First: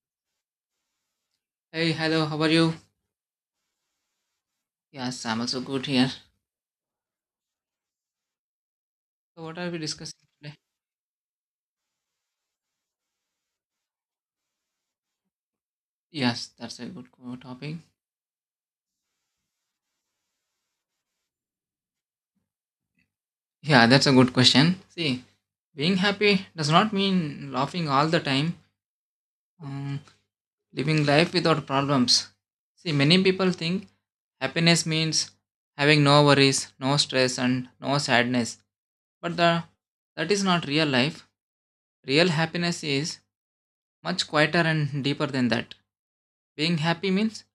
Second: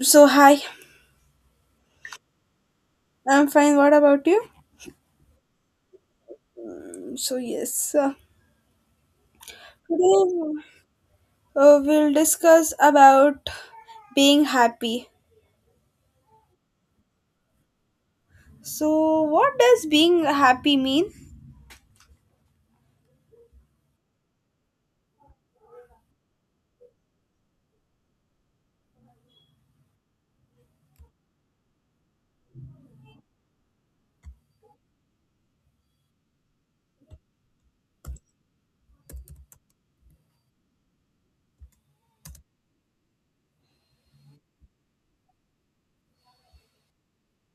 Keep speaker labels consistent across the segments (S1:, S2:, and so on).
S1: So, hi,
S2: Hey, hello, how are you?
S1: I'm fine. What about you?
S2: Yes, I'm also good here.
S1: So, yes,
S2: So, what are we discussing
S1: today
S2: today?
S1: we'll discuss about being happy.
S2: Yes, that's a good topic.
S1: So, what does being happy mean?
S2: Yeah, that's a good question. See, being happy does not mean laughing all the time, um, living life without problems. See, many people think happiness means having no worries, no stress, and no sadness. But the, that is not real life. Real happiness is much quieter and deeper than that. Being happy means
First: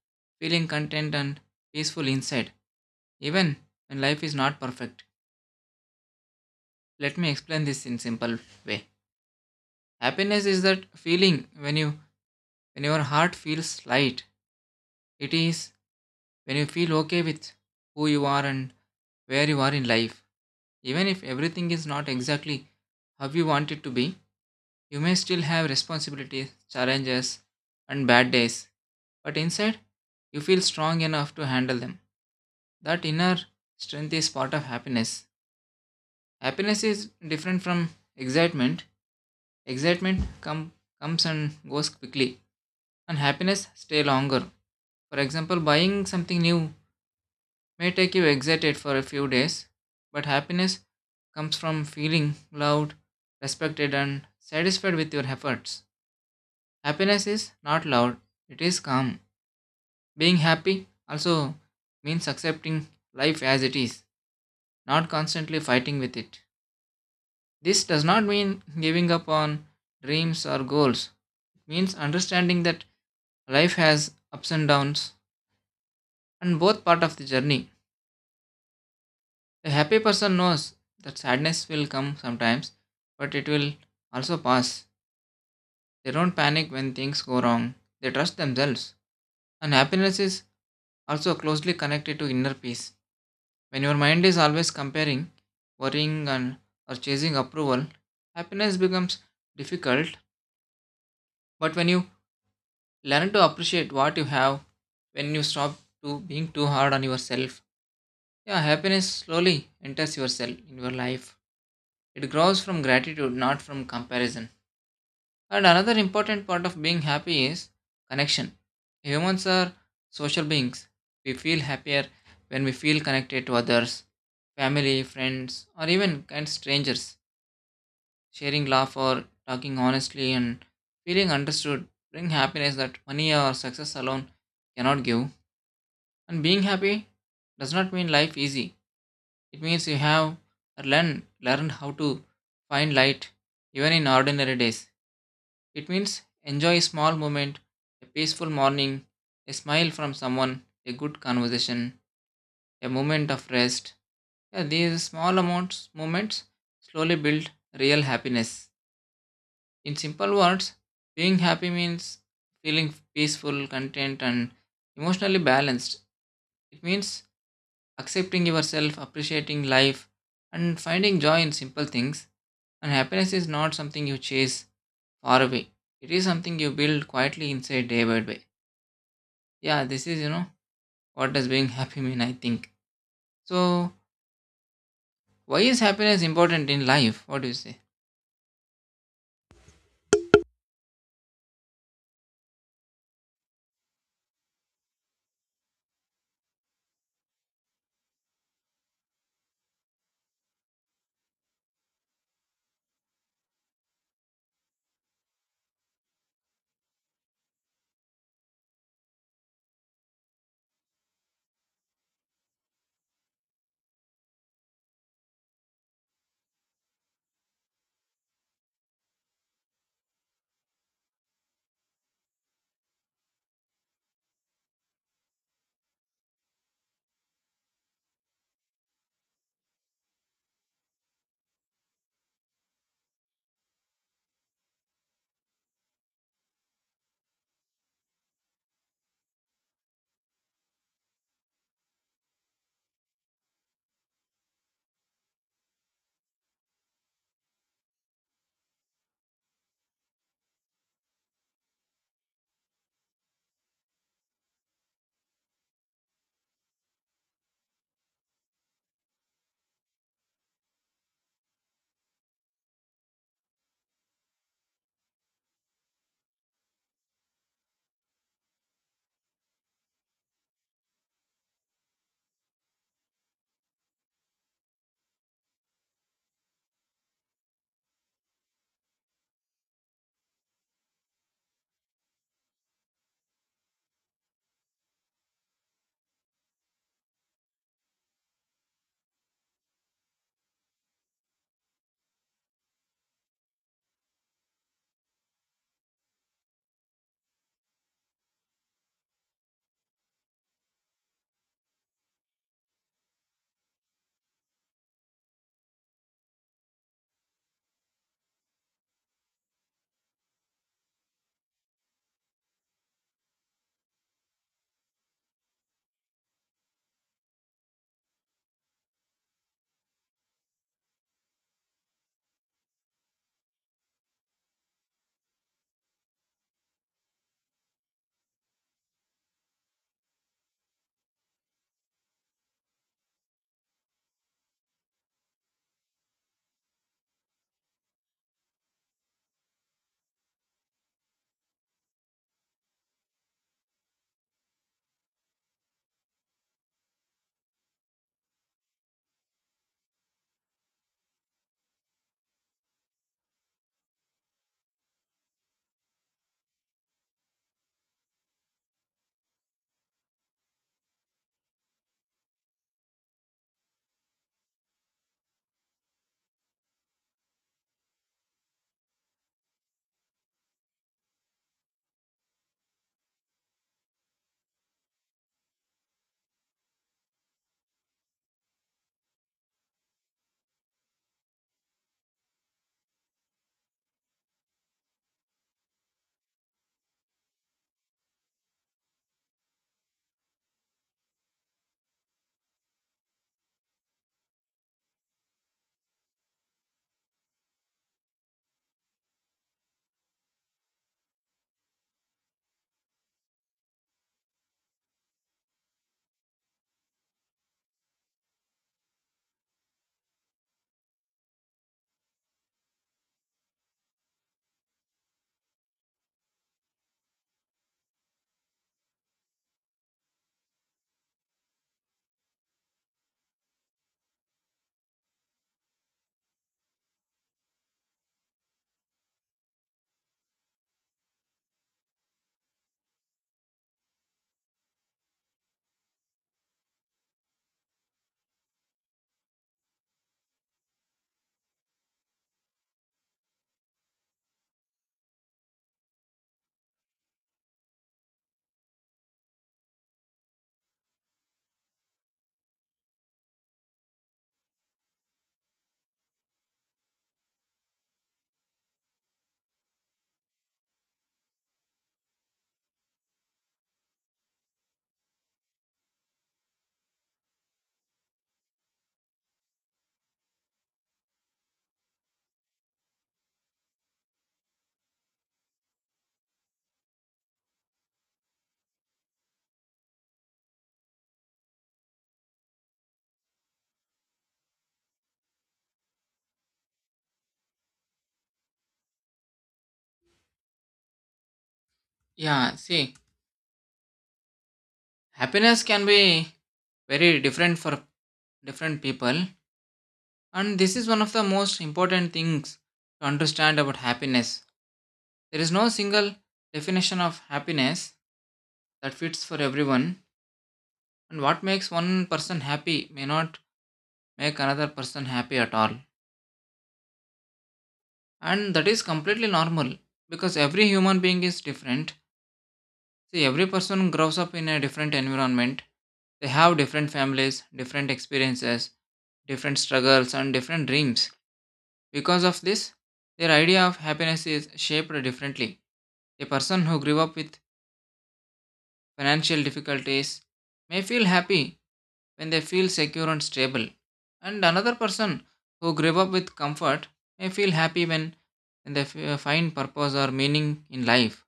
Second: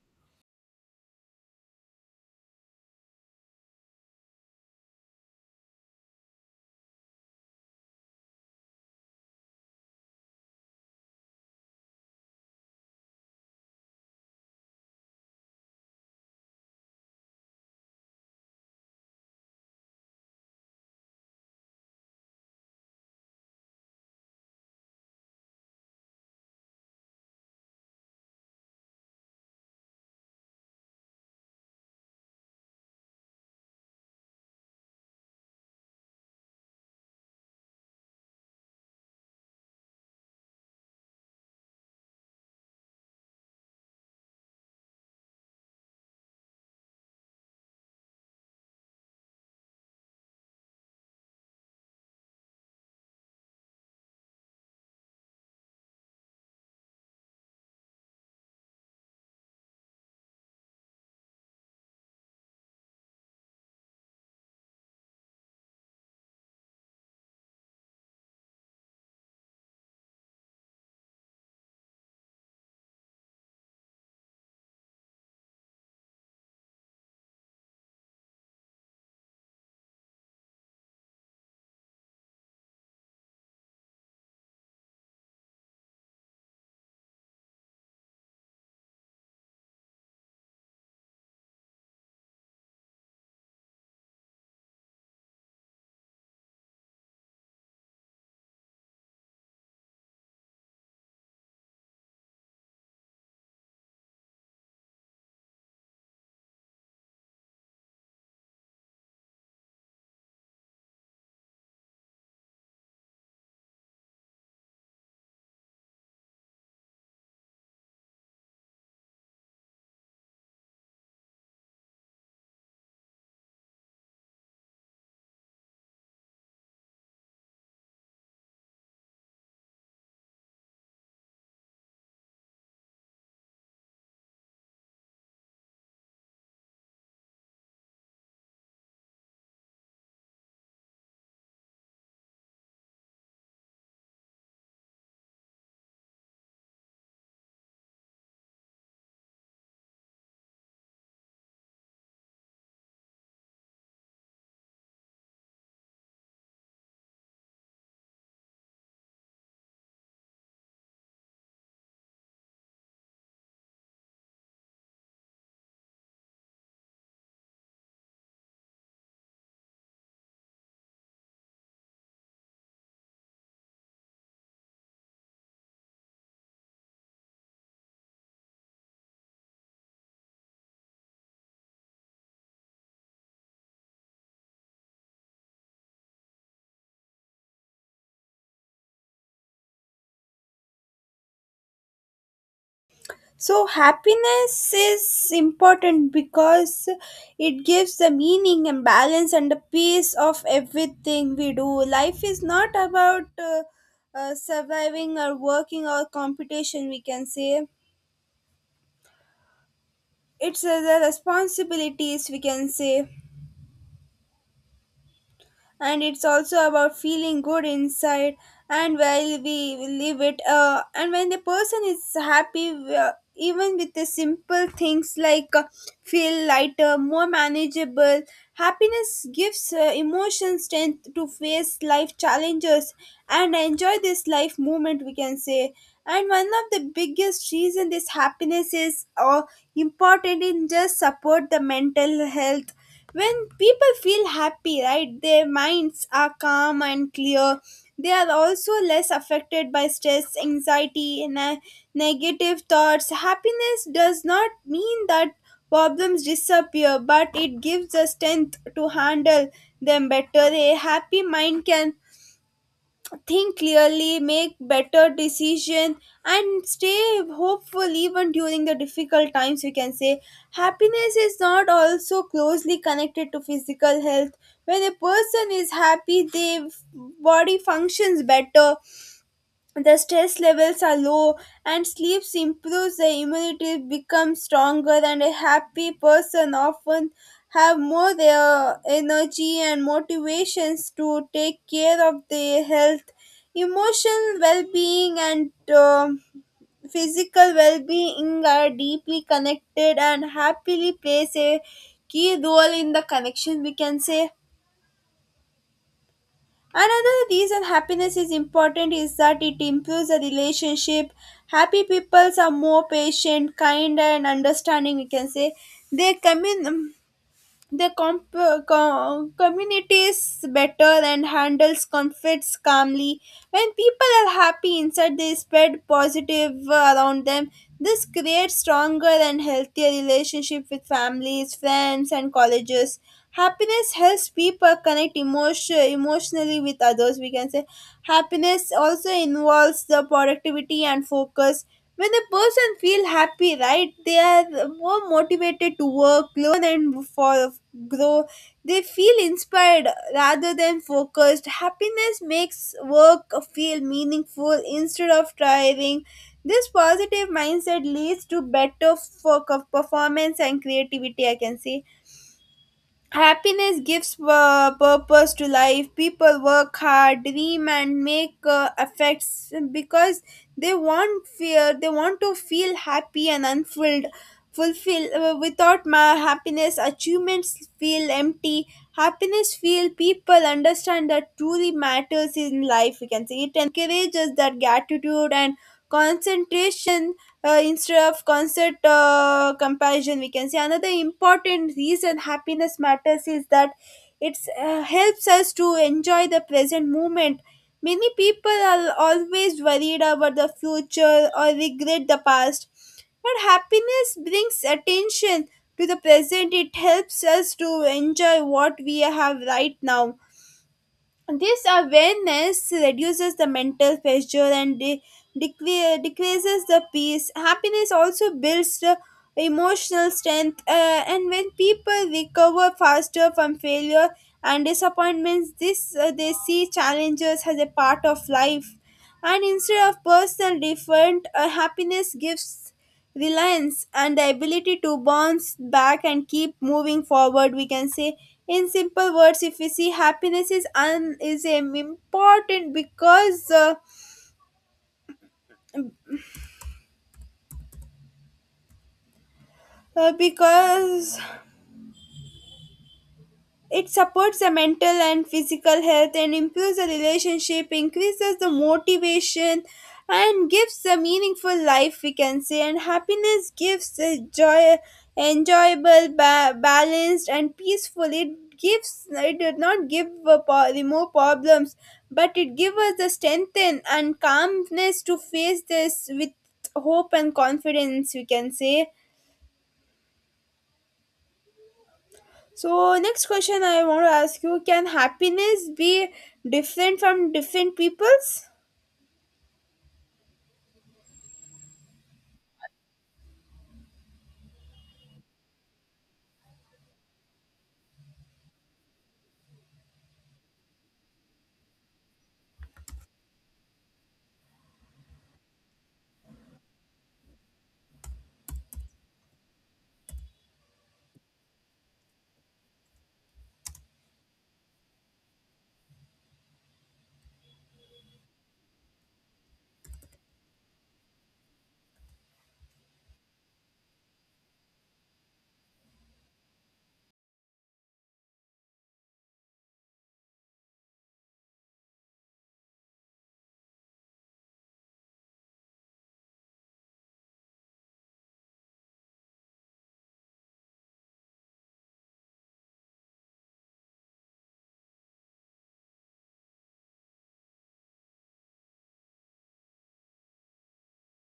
S2: feeling content and peaceful inside, even when life is not perfect. Let me explain this in simple way. Happiness is that feeling when your heart feels light. It is when you feel okay with who you are and where you are in life. Even if everything is not exactly how you want it to be, you may still have responsibilities, challenges, and bad days, but inside, you feel strong enough to handle them. That inner strength is part of happiness. Happiness is different from excitement. Excitement come, comes and goes quickly, and happiness stay longer. For example, buying something new may take you excited for a few days, but happiness comes from feeling loved, respected, and satisfied with your efforts. Happiness is not loud, it is calm. Being happy also means accepting life as it is, not constantly fighting with it. This does not mean giving up on dreams or goals. It means understanding that life has ups and downs, and both part of the journey. A happy person knows that sadness will come sometimes, but it will also pass. They don't panic when things go wrong, they trust themselves. And happiness is also closely connected to inner peace. When your mind is always comparing, worrying, and or chasing approval, happiness becomes difficult. But when you learn to appreciate what you have, when you stop to being too hard on yourself, yeah, happiness slowly enters yourself in your life. It grows from gratitude, not from comparison. And another important part of being happy is connection. Humans are social beings. We feel happier when we feel connected to others, family, friends, or even kind strangers. Sharing laugh or talking honestly and feeling understood bring happiness that money or success alone cannot give. And being happy does not mean life easy. It means you have learned how to find light even in ordinary days. It means enjoy a small moment, a peaceful morning, a smile from someone, a good conversation, a moment of rest. Yeah, these small amounts moments slowly build real happiness. In simple words, being happy means feeling peaceful, content, and emotionally balanced. It means accepting yourself, appreciating life, and finding joy in simple things. And happiness is not something you chase, far away, it is something you build quietly inside day by day. Yeah, this is, you know, what does being happy mean, I think. So, why is happiness important in life? What do you say?
S1: So, happiness is important because it gives the meaning and balance and the peace of everything we do. Life is not about surviving or working or competition, we can say. It's the responsibilities, we can say, and it's also about feeling good inside and while we live it, and when the person is happy even with the simple things like feel lighter more manageable. Happiness gives emotion strength to face life challenges and enjoy this life moment, we can say. And one of the biggest reason this happiness is important in just support the mental health. When people feel happy, right, their minds are calm and clear. They are also less affected by stress, anxiety, and negative thoughts. Happiness does not mean that problems disappear, but it gives the strength to handle them better. A happy mind can think clearly, make better decisions, and stay hopeful even during the difficult times. We can say happiness is not also closely connected to physical health. When a person is happy, their body functions better, the stress levels are low and sleep improves, the immunity becomes stronger, and a happy person often have more their energy and motivations to take care of their health. Emotional well-being and physical well-being are deeply connected, and happily plays a key role in the connection, we can say. Another reason happiness is important is that it improves the relationship. Happy people are more patient, kind, and understanding, we can say. They commun- the community is better and handles conflicts calmly. When people are happy inside, they spread positive around them. This creates stronger and healthier relationship with families, friends, and colleges. Happiness helps people connect emotion, emotionally with others. We can say happiness also involves the productivity and focus. When a person feel happy, right, they are more motivated to work, learn, and for grow. They feel inspired rather than focused. Happiness makes work feel meaningful instead of tiring. This positive mindset leads to better for performance and creativity, I can say. Happiness gives purpose to life. People work hard, dream, and make effects because they want fear. They want to feel happy and unfulfilled. Fulfill without my happiness, achievements feel empty. Happiness feel people understand that truly matters in life. We can say it encourages that gratitude and concentration instead of concert comparison, we can say. Another important reason happiness matters is that it helps us to enjoy the present moment. Many people are always worried about the future or regret the past, but happiness brings attention to the present. It helps us to enjoy what we have right now. This awareness reduces the mental pressure and decreases the peace. Happiness also builds the emotional strength, and when people recover faster from failure and disappointments, this they see challenges as a part of life, and instead of personal different, happiness gives reliance and the ability to bounce back and keep moving forward, we can say. In simple words, if we see, happiness is important because it supports the mental and physical health and improves the relationship, increases the motivation, and gives a meaningful life, we can say. And happiness gives a joy, enjoyable, balanced, and peaceful. It gives, it does not give a remove problems, but it gives us the strength and calmness to face this with hope and confidence, we can say. So, next question I want to ask you: can happiness be different from different peoples?
S2: Yeah, see, happiness can be very different for different people. And this is one of the most important things to understand about happiness. There is no single definition of happiness that fits for everyone. And what makes one person happy may not make another person happy at all. And that is completely normal because every human being is different. See, every person grows up in a different environment, they have different families, different experiences, different struggles and different dreams. Because of this, their idea of happiness is shaped differently. A person who grew up with financial difficulties may feel happy when they feel secure and stable. And another person who grew up with comfort may feel happy when they find purpose or meaning in life.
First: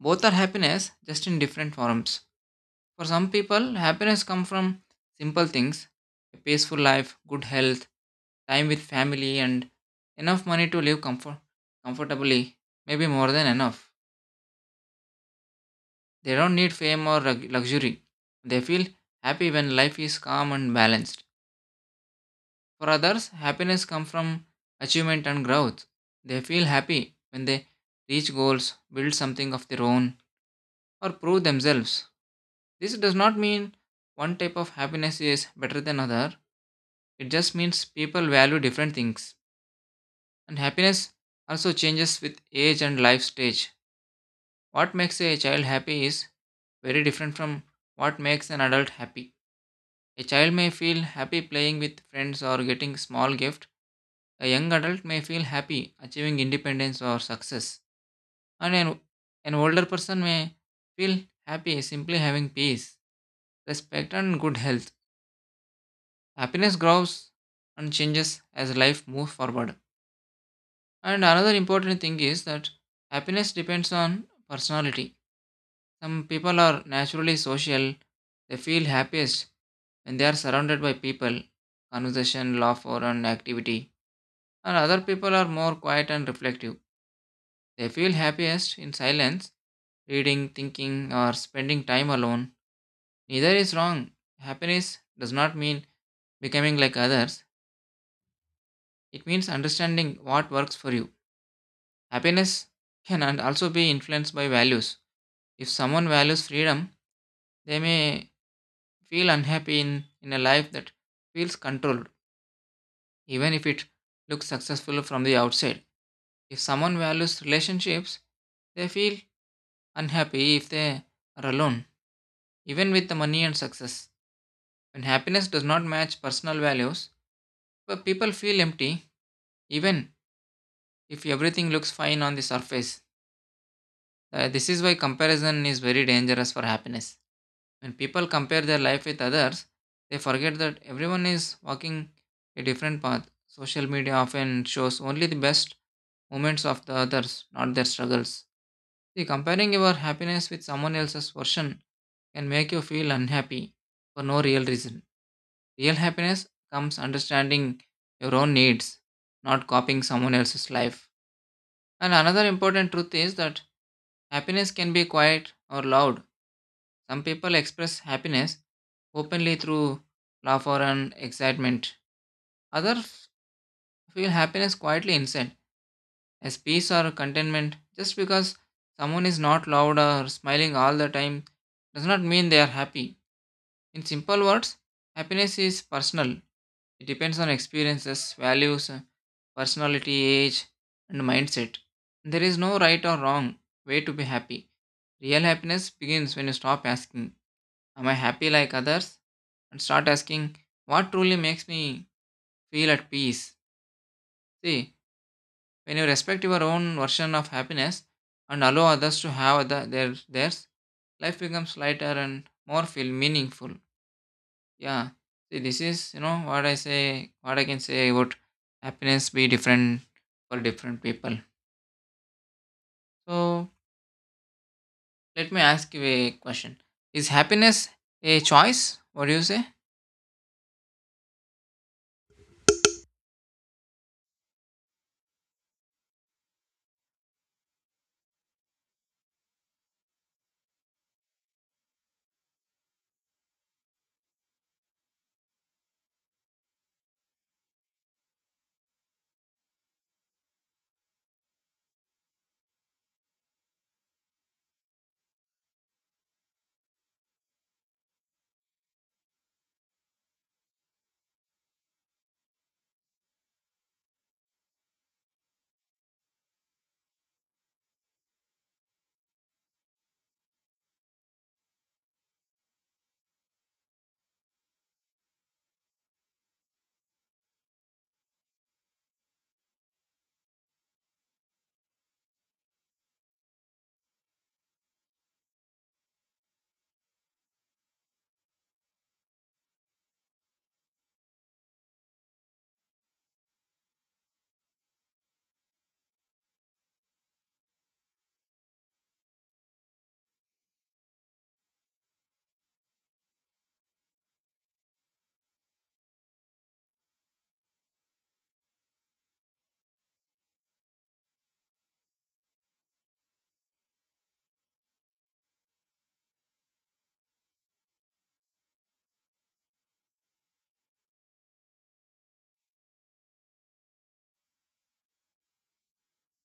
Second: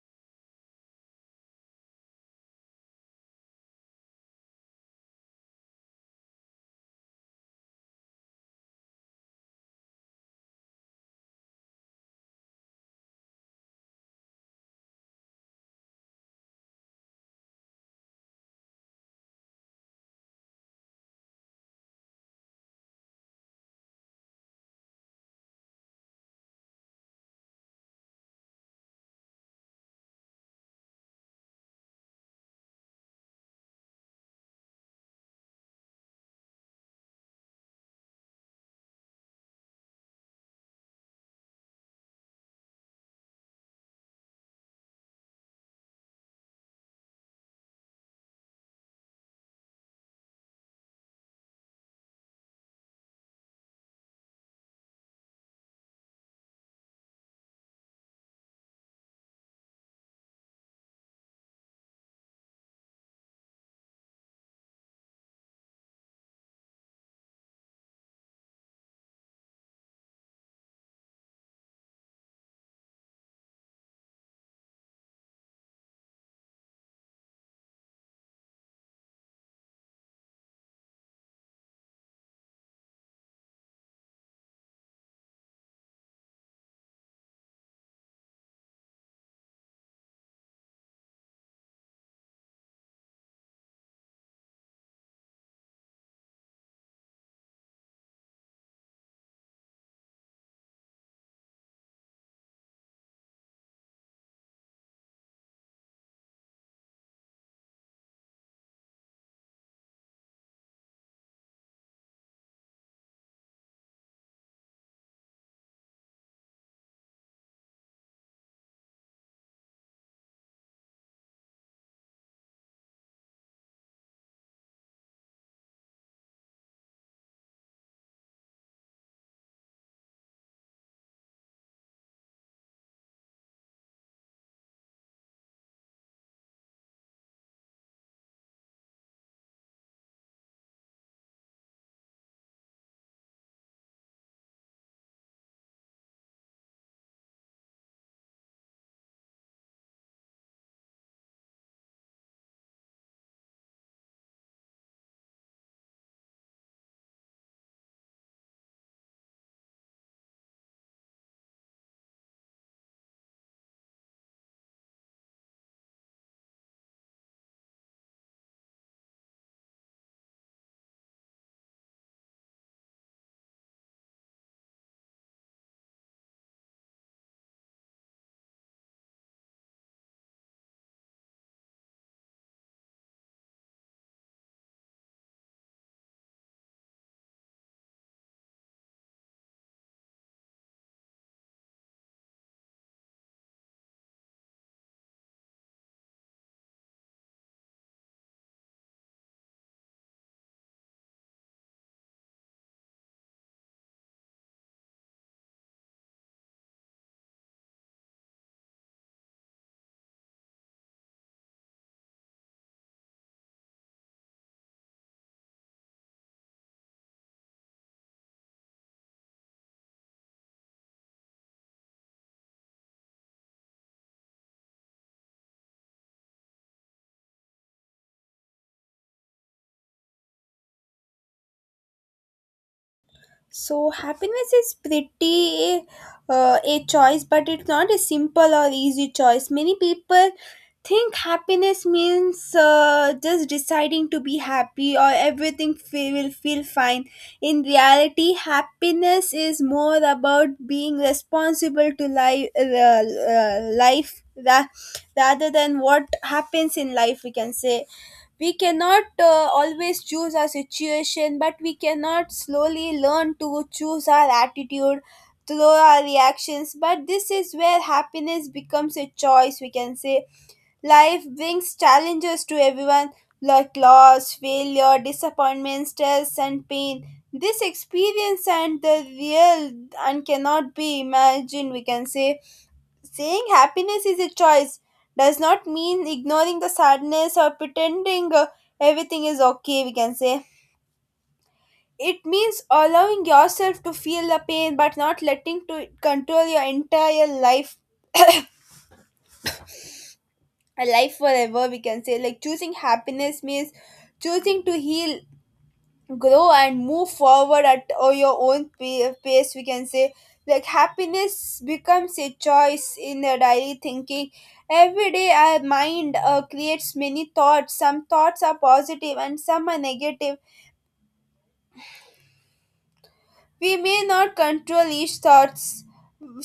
S2: Both are happiness, just in different forms. For some people, happiness comes from simple things, a peaceful life, good health, time with family, and enough money to live comfortably, maybe more than enough. They don't need fame or luxury. They feel happy when life is calm and balanced. For others, happiness comes from achievement and growth. They feel happy when they reach goals, build something of their own, or prove themselves. This does not mean one type of happiness is better than other. It just means people value different things. And happiness also changes with age and life stage. What makes a child happy is very different from what makes an adult happy. A child may feel happy playing with friends or getting small gift. A young adult may feel happy achieving independence or success. And an, an older person may feel happy simply having peace, respect and good health. Happiness grows and changes as life moves forward. And another important thing is that happiness depends on personality. Some people are naturally social. They feel happiest when they are surrounded by people, conversation, laughter, and activity. And other people are more quiet and reflective. They feel happiest in silence, reading, thinking, or spending time alone. Neither is wrong. Happiness does not mean becoming like others, it means understanding what works for you. Happiness can and also be influenced by values. If someone values freedom, they may feel unhappy in a life that feels controlled, even if it looks successful from the outside. If someone values relationships, they feel unhappy if they are alone, even with the money and success. When happiness does not match personal values, but people feel empty, even if everything looks fine on the surface. This is why comparison is very dangerous for happiness. When people compare their life with others, they forget that everyone is walking a different path. Social media often shows only the best moments of the others, not their struggles. See, comparing your happiness with someone else's version can make you feel unhappy for no real reason. Real happiness comes understanding your own needs, not copying someone else's life. And another important truth is that happiness can be quiet or loud. Some people express happiness openly through laughter and excitement. Others feel happiness quietly inside, as peace or contentment. Just because someone is not loud or smiling all the time does not mean they are happy. In simple words, happiness is personal, it depends on experiences, values, personality, age, and mindset. There is no right or wrong way to be happy. Real happiness begins when you stop asking, am I happy like others? And start asking, what truly makes me feel at peace? See, when you respect your own version of happiness and allow others to have theirs, life becomes lighter and more feel meaningful. Yeah, see, this is, you know, what I say, what I can say about happiness be different for different people. So let me ask you a question, is happiness a choice? What do you say?
S1: So, happiness is pretty a choice, but it's not a simple or easy choice. Many people think happiness means just deciding to be happy or everything will feel fine. In reality, happiness is more about being responsible to life, rather than what happens in life. We can say we cannot always choose our situation, but we cannot slowly learn to choose our attitude through our reactions. But this is where happiness becomes a choice, we can say. Life brings challenges to everyone, like loss, failure, disappointment, stress, and pain. This experience and the real and cannot be imagined, we can say. Saying happiness is a choice does not mean ignoring the sadness or pretending everything is okay, we can say. It means allowing yourself to feel the pain but not letting to it control your entire life, a life forever, we can say. Like choosing happiness means choosing to heal, grow, and move forward at your own pace, we can say. Like happiness becomes a choice in the daily thinking. Every day our mind creates many thoughts. Some thoughts are positive and some are negative. We may not control each thoughts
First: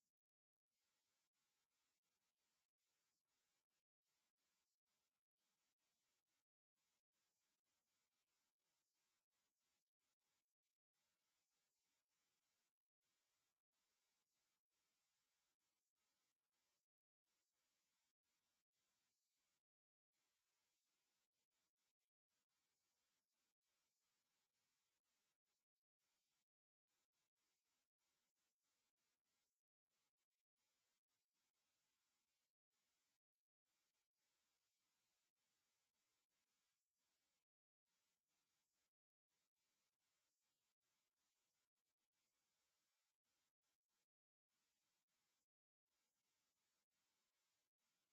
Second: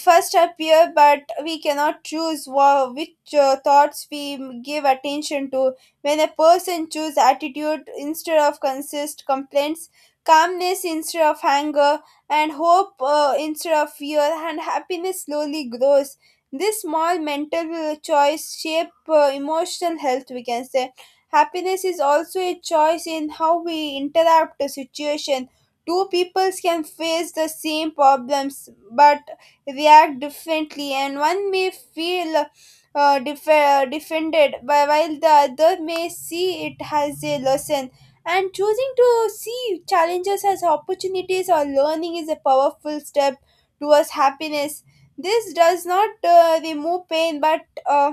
S1: first appear, but we cannot choose which thoughts we give attention to. When a person chooses attitude instead of consist complaints, calmness instead of anger, and hope instead of fear, and happiness slowly grows. This small mental choice shape emotional health. We can say happiness is also a choice in how we interact the situation. Two peoples can face the same problems but react differently, and one may feel defended, but while the other may see it as a lesson. And choosing to see challenges as opportunities or learning is a powerful step towards happiness. This does not remove pain, but uh,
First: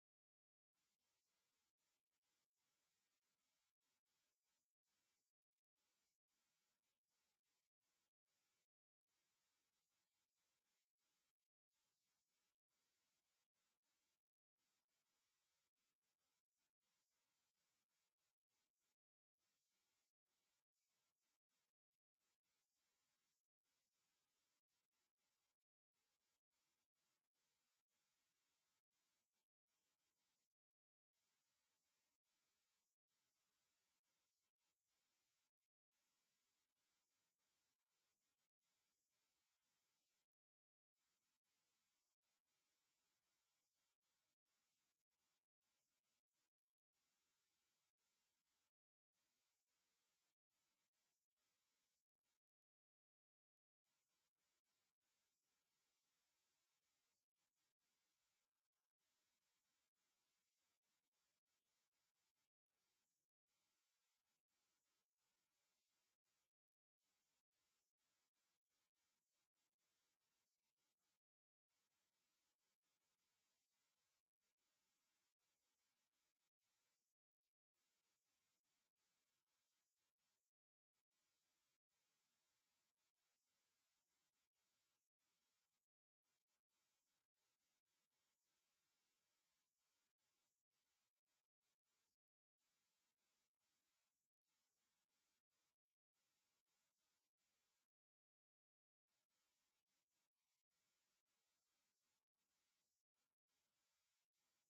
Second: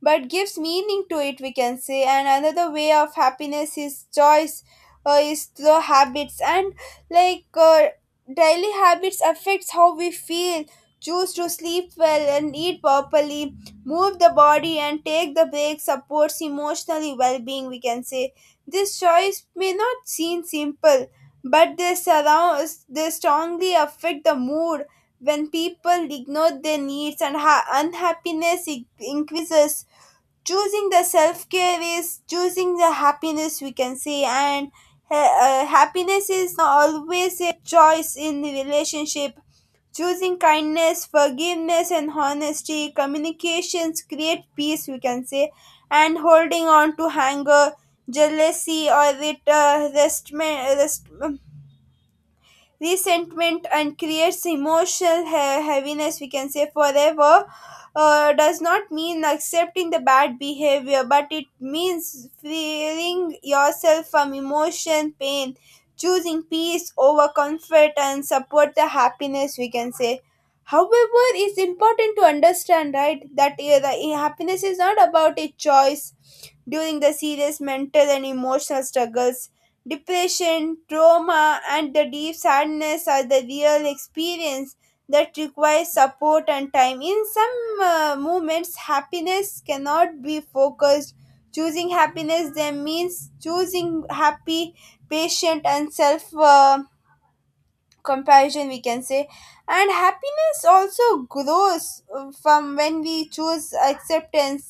S1: but gives meaning to it, we can say. And another way of happiness is choice is the habits and like daily habits affects how we feel. Choose to sleep well and eat properly, move the body and take the break, supports emotionally well-being, we can say. This choice may not seem simple, but they surround, they strongly affect the mood. When people ignore their needs and unhappiness increases, choosing the self-care is choosing the happiness, we can say. And happiness is always a choice in the relationship. Choosing kindness, forgiveness, and honesty communications create peace, we can say. And holding on to anger, jealousy, or resentment and creates emotional heaviness, we can say forever. Does not mean accepting the bad behavior, but it means freeing yourself from emotion pain. Choosing peace over comfort and support the happiness, we can say. However, it's important to understand, right, that the happiness is not about a choice during the serious mental and emotional struggles. Depression, trauma, and the deep sadness are the real experience that requires support and time. In some moments, happiness cannot be focused. Choosing happiness then means choosing happy, patient, and self. Comparison, we can say. And happiness also grows from when we choose acceptance.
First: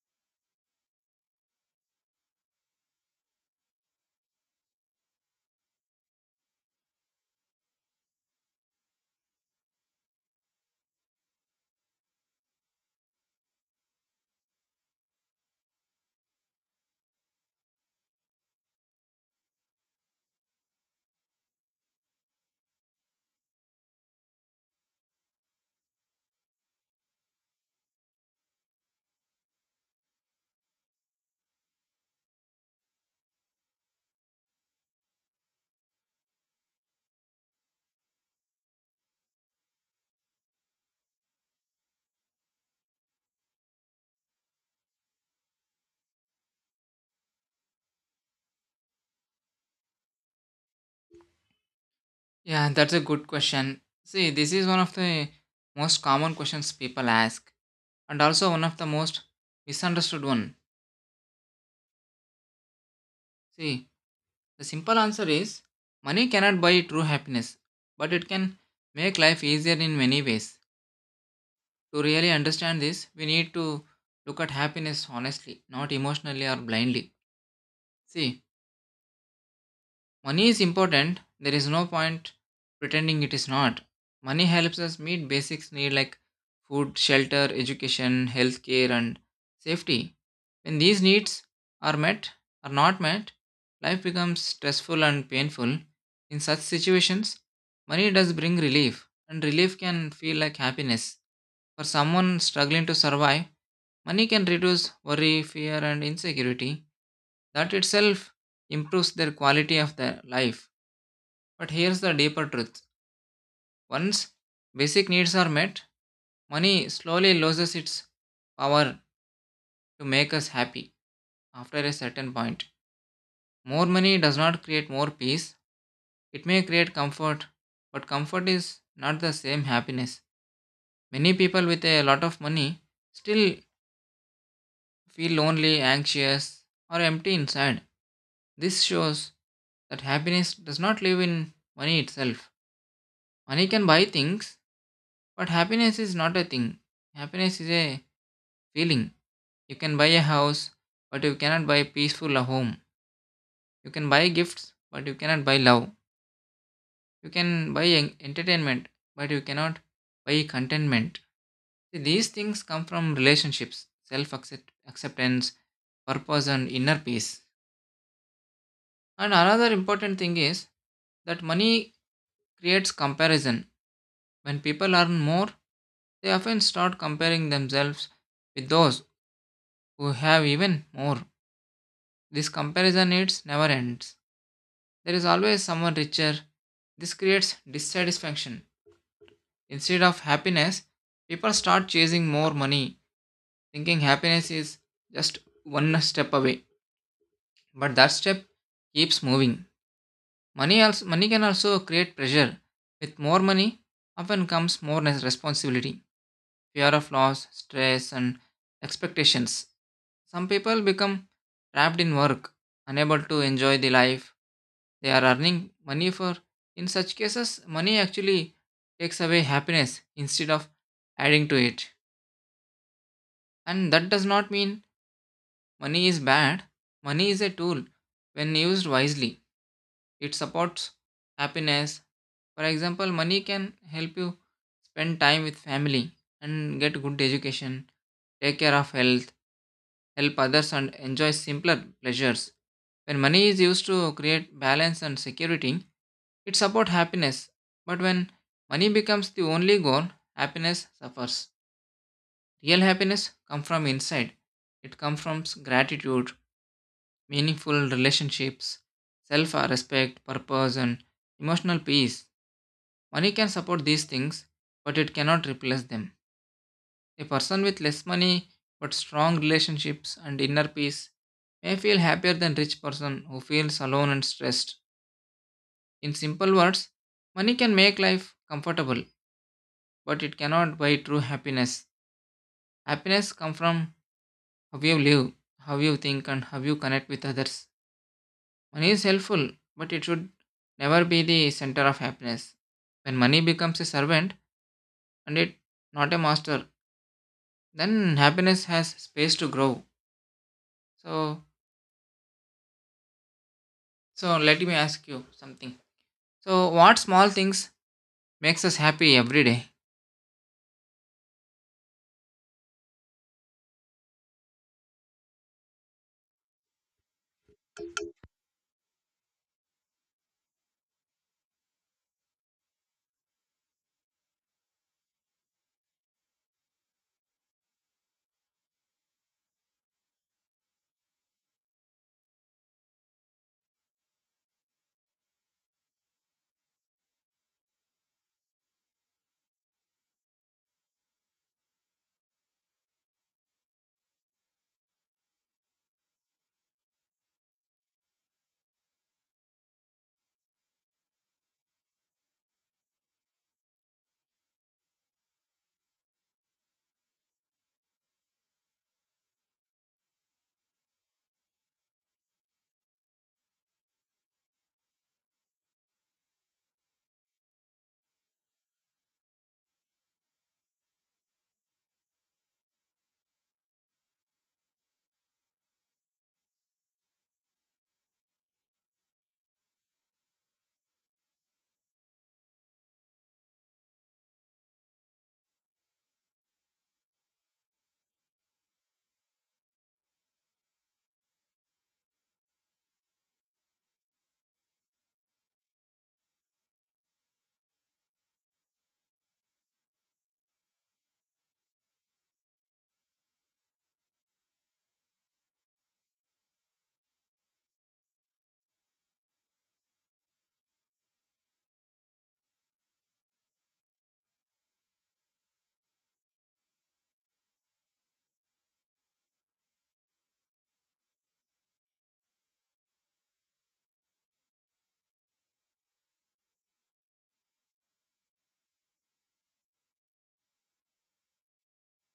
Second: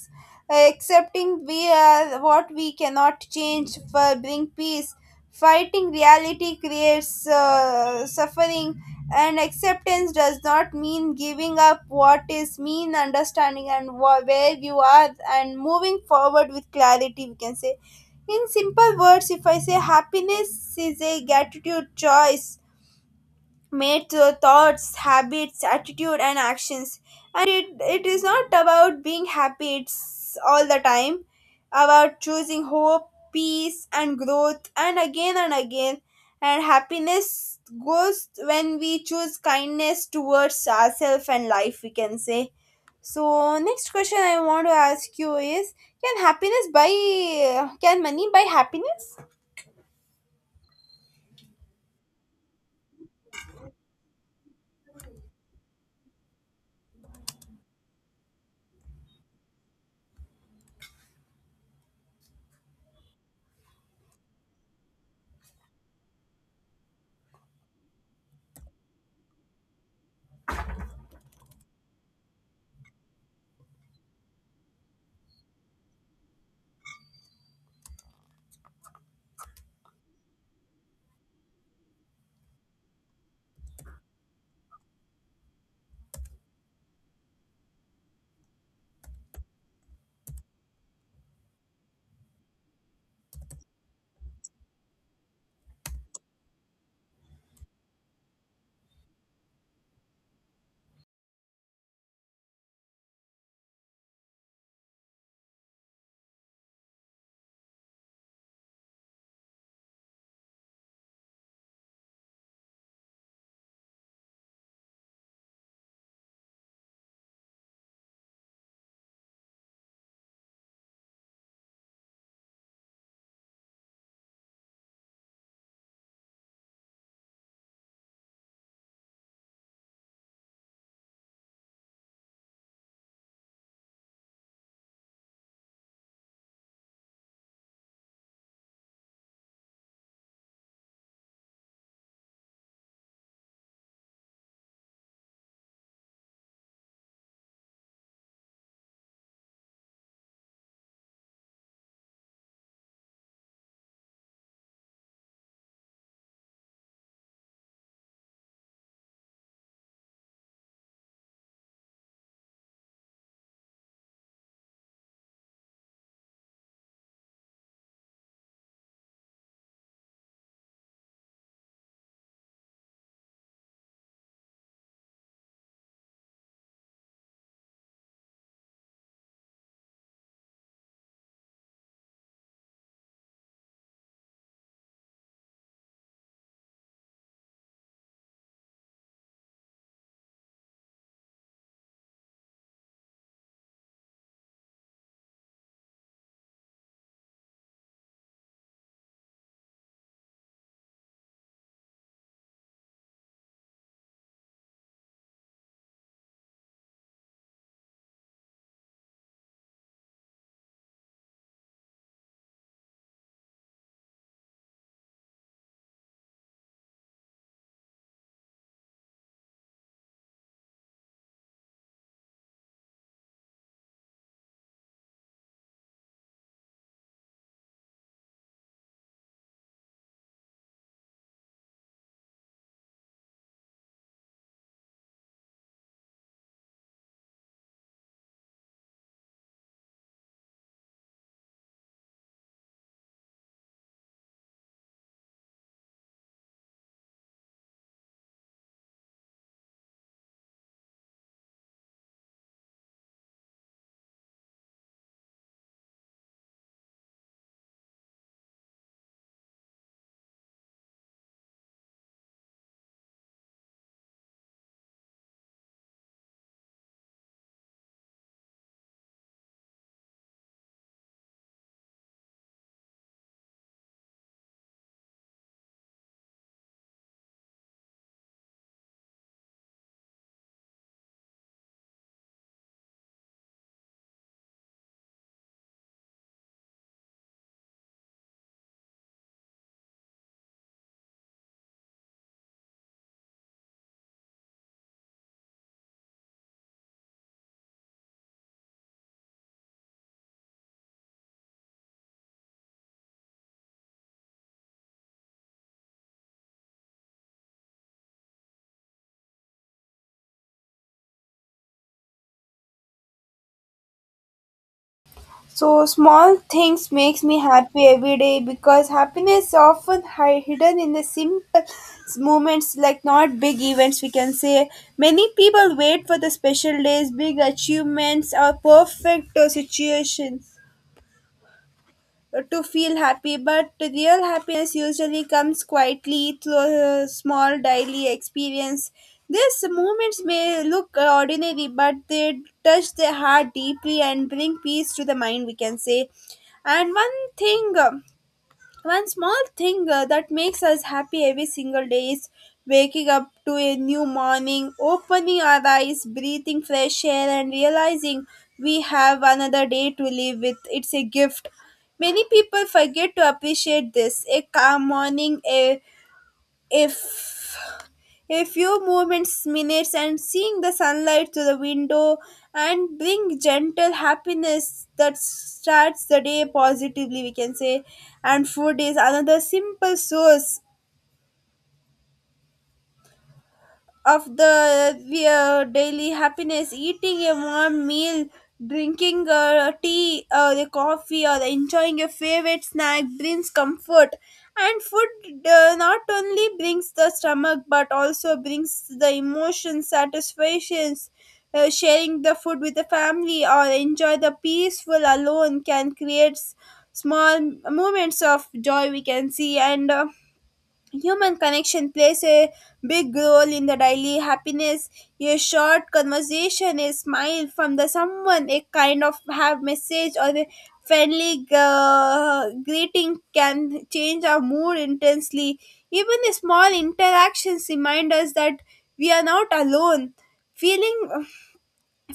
S1: Accepting we are what we cannot change for bring peace. Fighting reality creates suffering, and acceptance does not mean giving up what is mean understanding and where you are and moving forward with clarity, we can say. In simple words, if I say happiness is a gratitude choice made through thoughts, habits, attitude, and actions. And it is not about being happy it's all the time, about choosing hope, peace, and growth, and again and again. And happiness goes when we choose kindness towards ourselves and life, we can say. So, next question I want to ask you is: can happiness buy, can money buy happiness?
S2: Yeah, that's a good question. See, this is one of the most common questions people ask, and also one of the most misunderstood one. See, the simple answer is money cannot buy true happiness, but it can make life easier in many ways. To really understand this, we need to look at happiness honestly, not emotionally or blindly. See, money is important. There is no point pretending it is not. Money helps us meet basics need like food, shelter, education, healthcare and safety. When these needs are met or not met, life becomes stressful and painful. In such situations, money does bring relief and relief can feel like happiness. For someone struggling to survive, money can reduce worry, fear, and insecurity. That itself improves their quality of their life. But here's the deeper truth, once basic needs are met, money slowly loses its power to make us happy after a certain point. More money does not create more peace, it may create comfort, but comfort is not the same happiness. Many people with a lot of money still feel lonely, anxious, or empty inside. This shows that happiness does not live in money itself. Money can buy things, but happiness is not a thing. Happiness is a feeling. You can buy a house, but you cannot buy a peaceful home. You can buy gifts, but you cannot buy love. You can buy entertainment, but you cannot buy contentment. See, these things come from relationships, self acceptance, purpose, and inner peace. And another important thing is that money creates comparison. When people earn more, they often start comparing themselves with those who have even more. This comparison it never ends. There is always someone richer. This creates dissatisfaction. Instead of happiness, people start chasing more money, thinking happiness is just one step away. But that step keeps moving. Money also money can also create pressure. With more money, often comes more responsibility, fear of loss, stress, and expectations. Some people become trapped in work, unable to enjoy the life they are earning money for. In such cases, money actually takes away happiness instead of adding to it. And that does not mean money is bad. Money is a tool, when used wisely it supports happiness. For example, money can help you spend time with family and get good education, take care of health, help others, and enjoy simpler pleasures. When money is used to create balance and security, it supports happiness. But when money becomes the only goal, happiness suffers. Real happiness comes from inside. It comes from gratitude, meaningful relationships, self respect, purpose, and emotional peace. Money can support these things, but it cannot replace them. A person with less money but strong relationships and inner peace may feel happier than rich person who feels alone and stressed. In simple words, money can make life comfortable, but it cannot buy true happiness. Happiness comes from how you live, how you think and how you connect with others. Money is helpful, but it should never be the center of happiness. When money becomes a servant and it not a master, then happiness has space to grow. So, so let me ask you something. So, what small things makes us happy every day?
S1: So, small things makes me happy every day because happiness often hidden in the simple moments like not big events, we can say. Many people wait for the special days, big achievements, or perfect situations to feel happy, but real happiness usually comes quietly through small daily experience. These moments may look ordinary, but they touch the heart deeply and bring peace to the mind, we can say. And one thing. One small thing that makes us happy every single day is waking up to a new morning, opening our eyes, breathing fresh air, and realizing we have another day to live with. It's a gift. Many people forget to appreciate this. A calm morning, a if a few moments, minutes, and seeing the sunlight through the window and bring gentle happiness that starts the day positively, we can say. And food is another simple source of the daily happiness. Eating a warm meal, drinking tea or the coffee, or enjoying a favorite snack brings comfort. And food not only brings the stomach but also brings the emotion satisfactions. Sharing the food with the family or enjoy the peaceful alone can create small moments of joy, we can see. And human connection plays a big role in the daily happiness. A short conversation, a smile from the someone, a kind of have message or a friendly greeting can change our mood intensely. Even small interactions remind us that we are not alone. Feeling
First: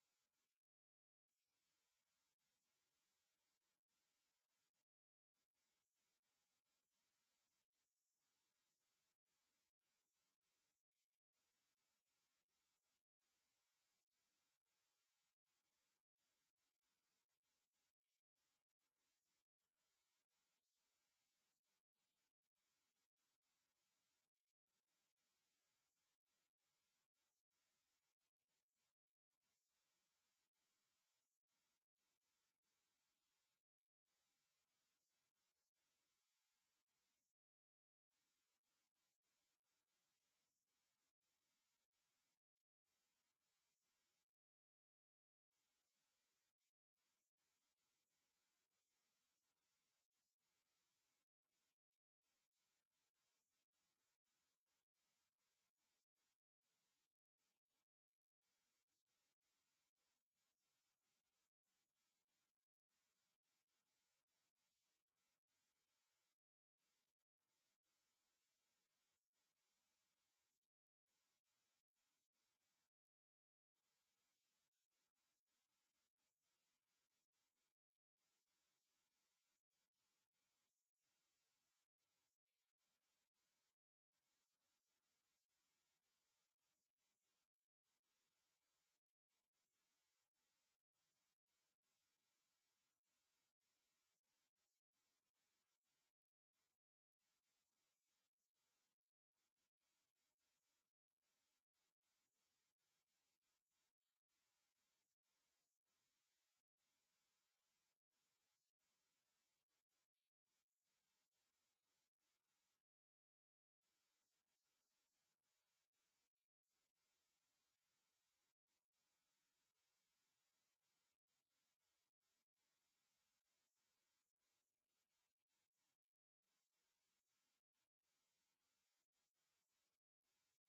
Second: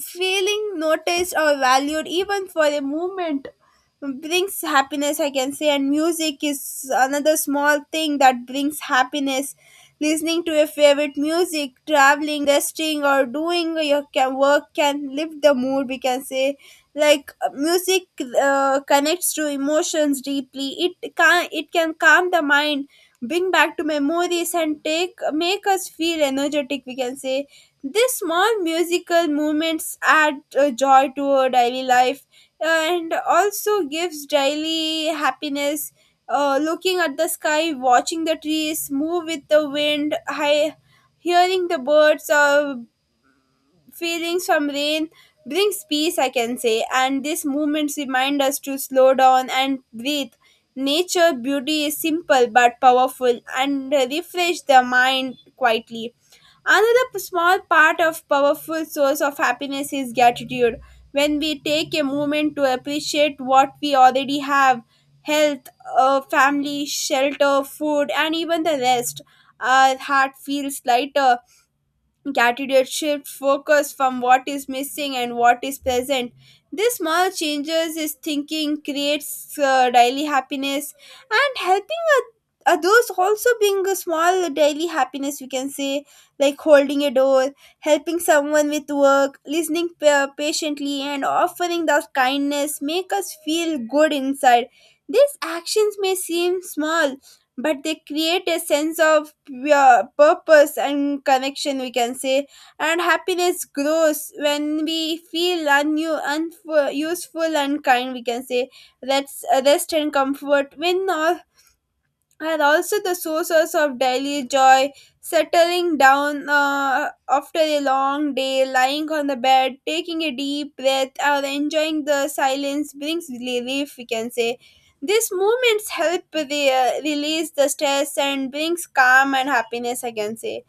S1: feeling noticed or valued even for a moment brings happiness I can say. And music is another small thing that brings happiness. Listening to your favorite music, traveling, resting or doing your work can lift the mood, we can say. Like music connects to emotions deeply. It can calm the mind, bring back to memories and take make us feel energetic, we can say. These small musical movements add joy to our daily life and also gives daily happiness. Looking at the sky, watching the trees move with the wind, hearing the birds, feelings from rain brings peace, I can say, and these movements remind us to slow down and breathe. Nature beauty is simple but powerful and refresh the mind quietly. Another small part of powerful source of happiness is gratitude. When we take a moment to appreciate what we already have, health, family, shelter, food, and even the rest, our heart feels lighter. Gratitude shifts focus from what is missing and what is present. These small changes is thinking creates daily happiness. And helping others also being a small daily happiness, we can say. Like holding a door, helping someone with work, listening patiently and offering that kindness make us feel good inside. These actions may seem small, but they create a sense of, yeah, purpose and connection, we can say. And happiness grows when we feel unuseful, useful and kind, we can say. That's rest and comfort when our and also the sources of daily joy. Settling down after a long day, lying on the bed, taking a deep breath or enjoying the silence brings relief, we can say. These movements help release the stress and brings calm and happiness, I can say.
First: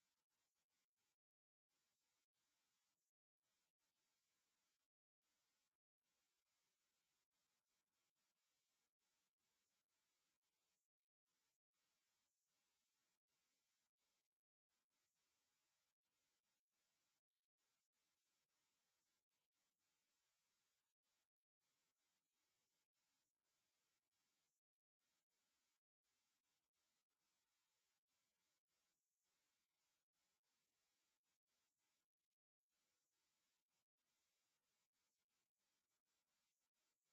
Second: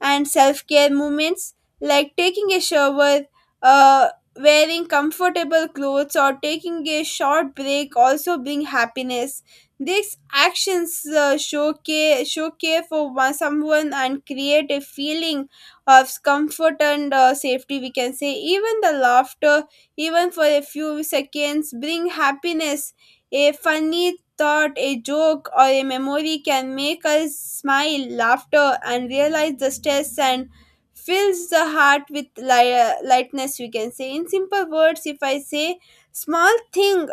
S1: And self care movements like taking a shower, uh, wearing comfortable clothes, or taking a short break also bring happiness. These actions show care for one, someone and create a feeling of comfort and safety, we can say. Even the laughter, even for a few seconds, bring happiness. A funny thought, a joke or a memory can make us smile, laughter, and realize the stress and fills the heart with lightness, we can say. In simple words, if I say small thing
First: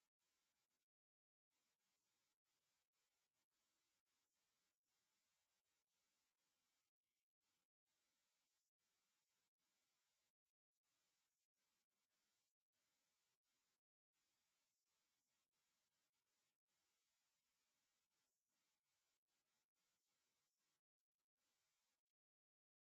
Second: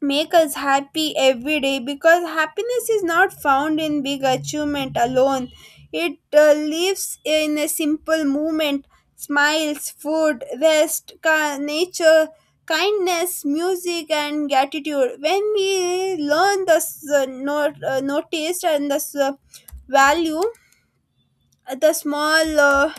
S1: make us happy every day because happiness is not found in big achievement alone. It lives in a simple movement. Smiles, food, rest, nature, kindness, music and gratitude. When we learn the not, notice and the value the small,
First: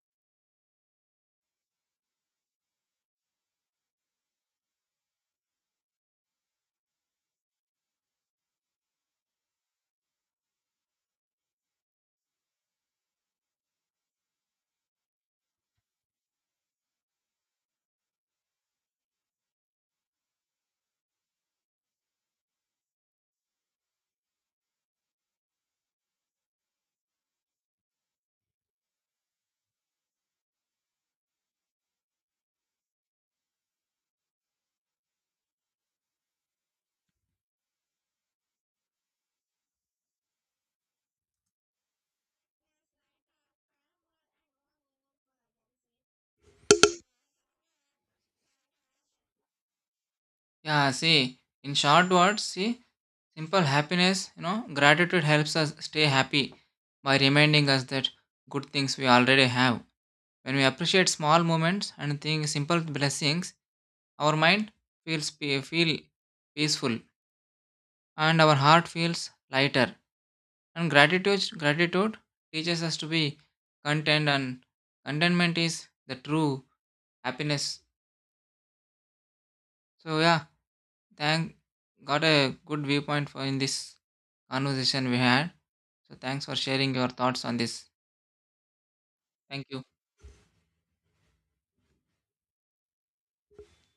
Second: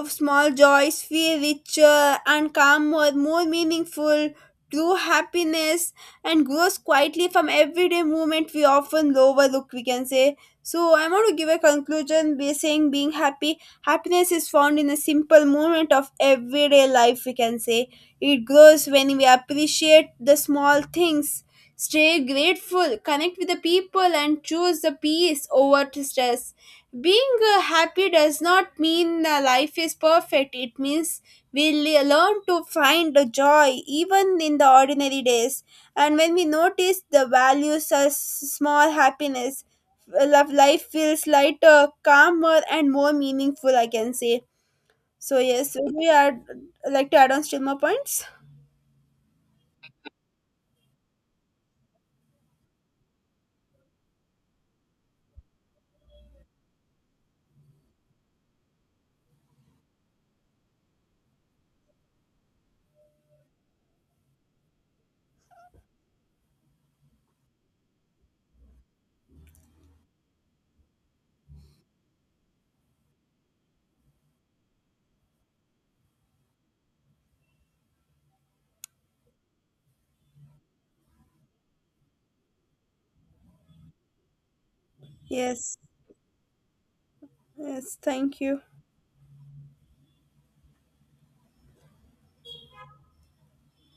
S1: of small joys feel richer and calmer, more meaningful. True happiness and grows quietly from everyday movement we often overlook, we can say. So, I want to give a conclusion by saying being happy. Happiness is found in a simple moment of everyday life, we can say. It grows when we appreciate the small things, stay grateful, connect with the people, and choose the peace over to stress. Being happy does not mean life is perfect. It means we learn to find the joy even in the ordinary days. And when we notice the values of small happiness, love life feels lighter, calmer and more meaningful, I can say. So yes, would we add like to add on still more points?
S2: Yeah, see, in short words, see, simple happiness, you know, gratitude helps us stay happy by reminding us that good things we already have. When we appreciate small moments and think simple blessings, our mind feel peaceful and our heart feels lighter. And gratitude teaches us to be content and contentment is the true happiness. So yeah, thank got a good viewpoint for in this conversation we had.
S1: Yes.
S2: So thanks for sharing your thoughts on this.
S1: Yes, thank you.
S2: Thank you.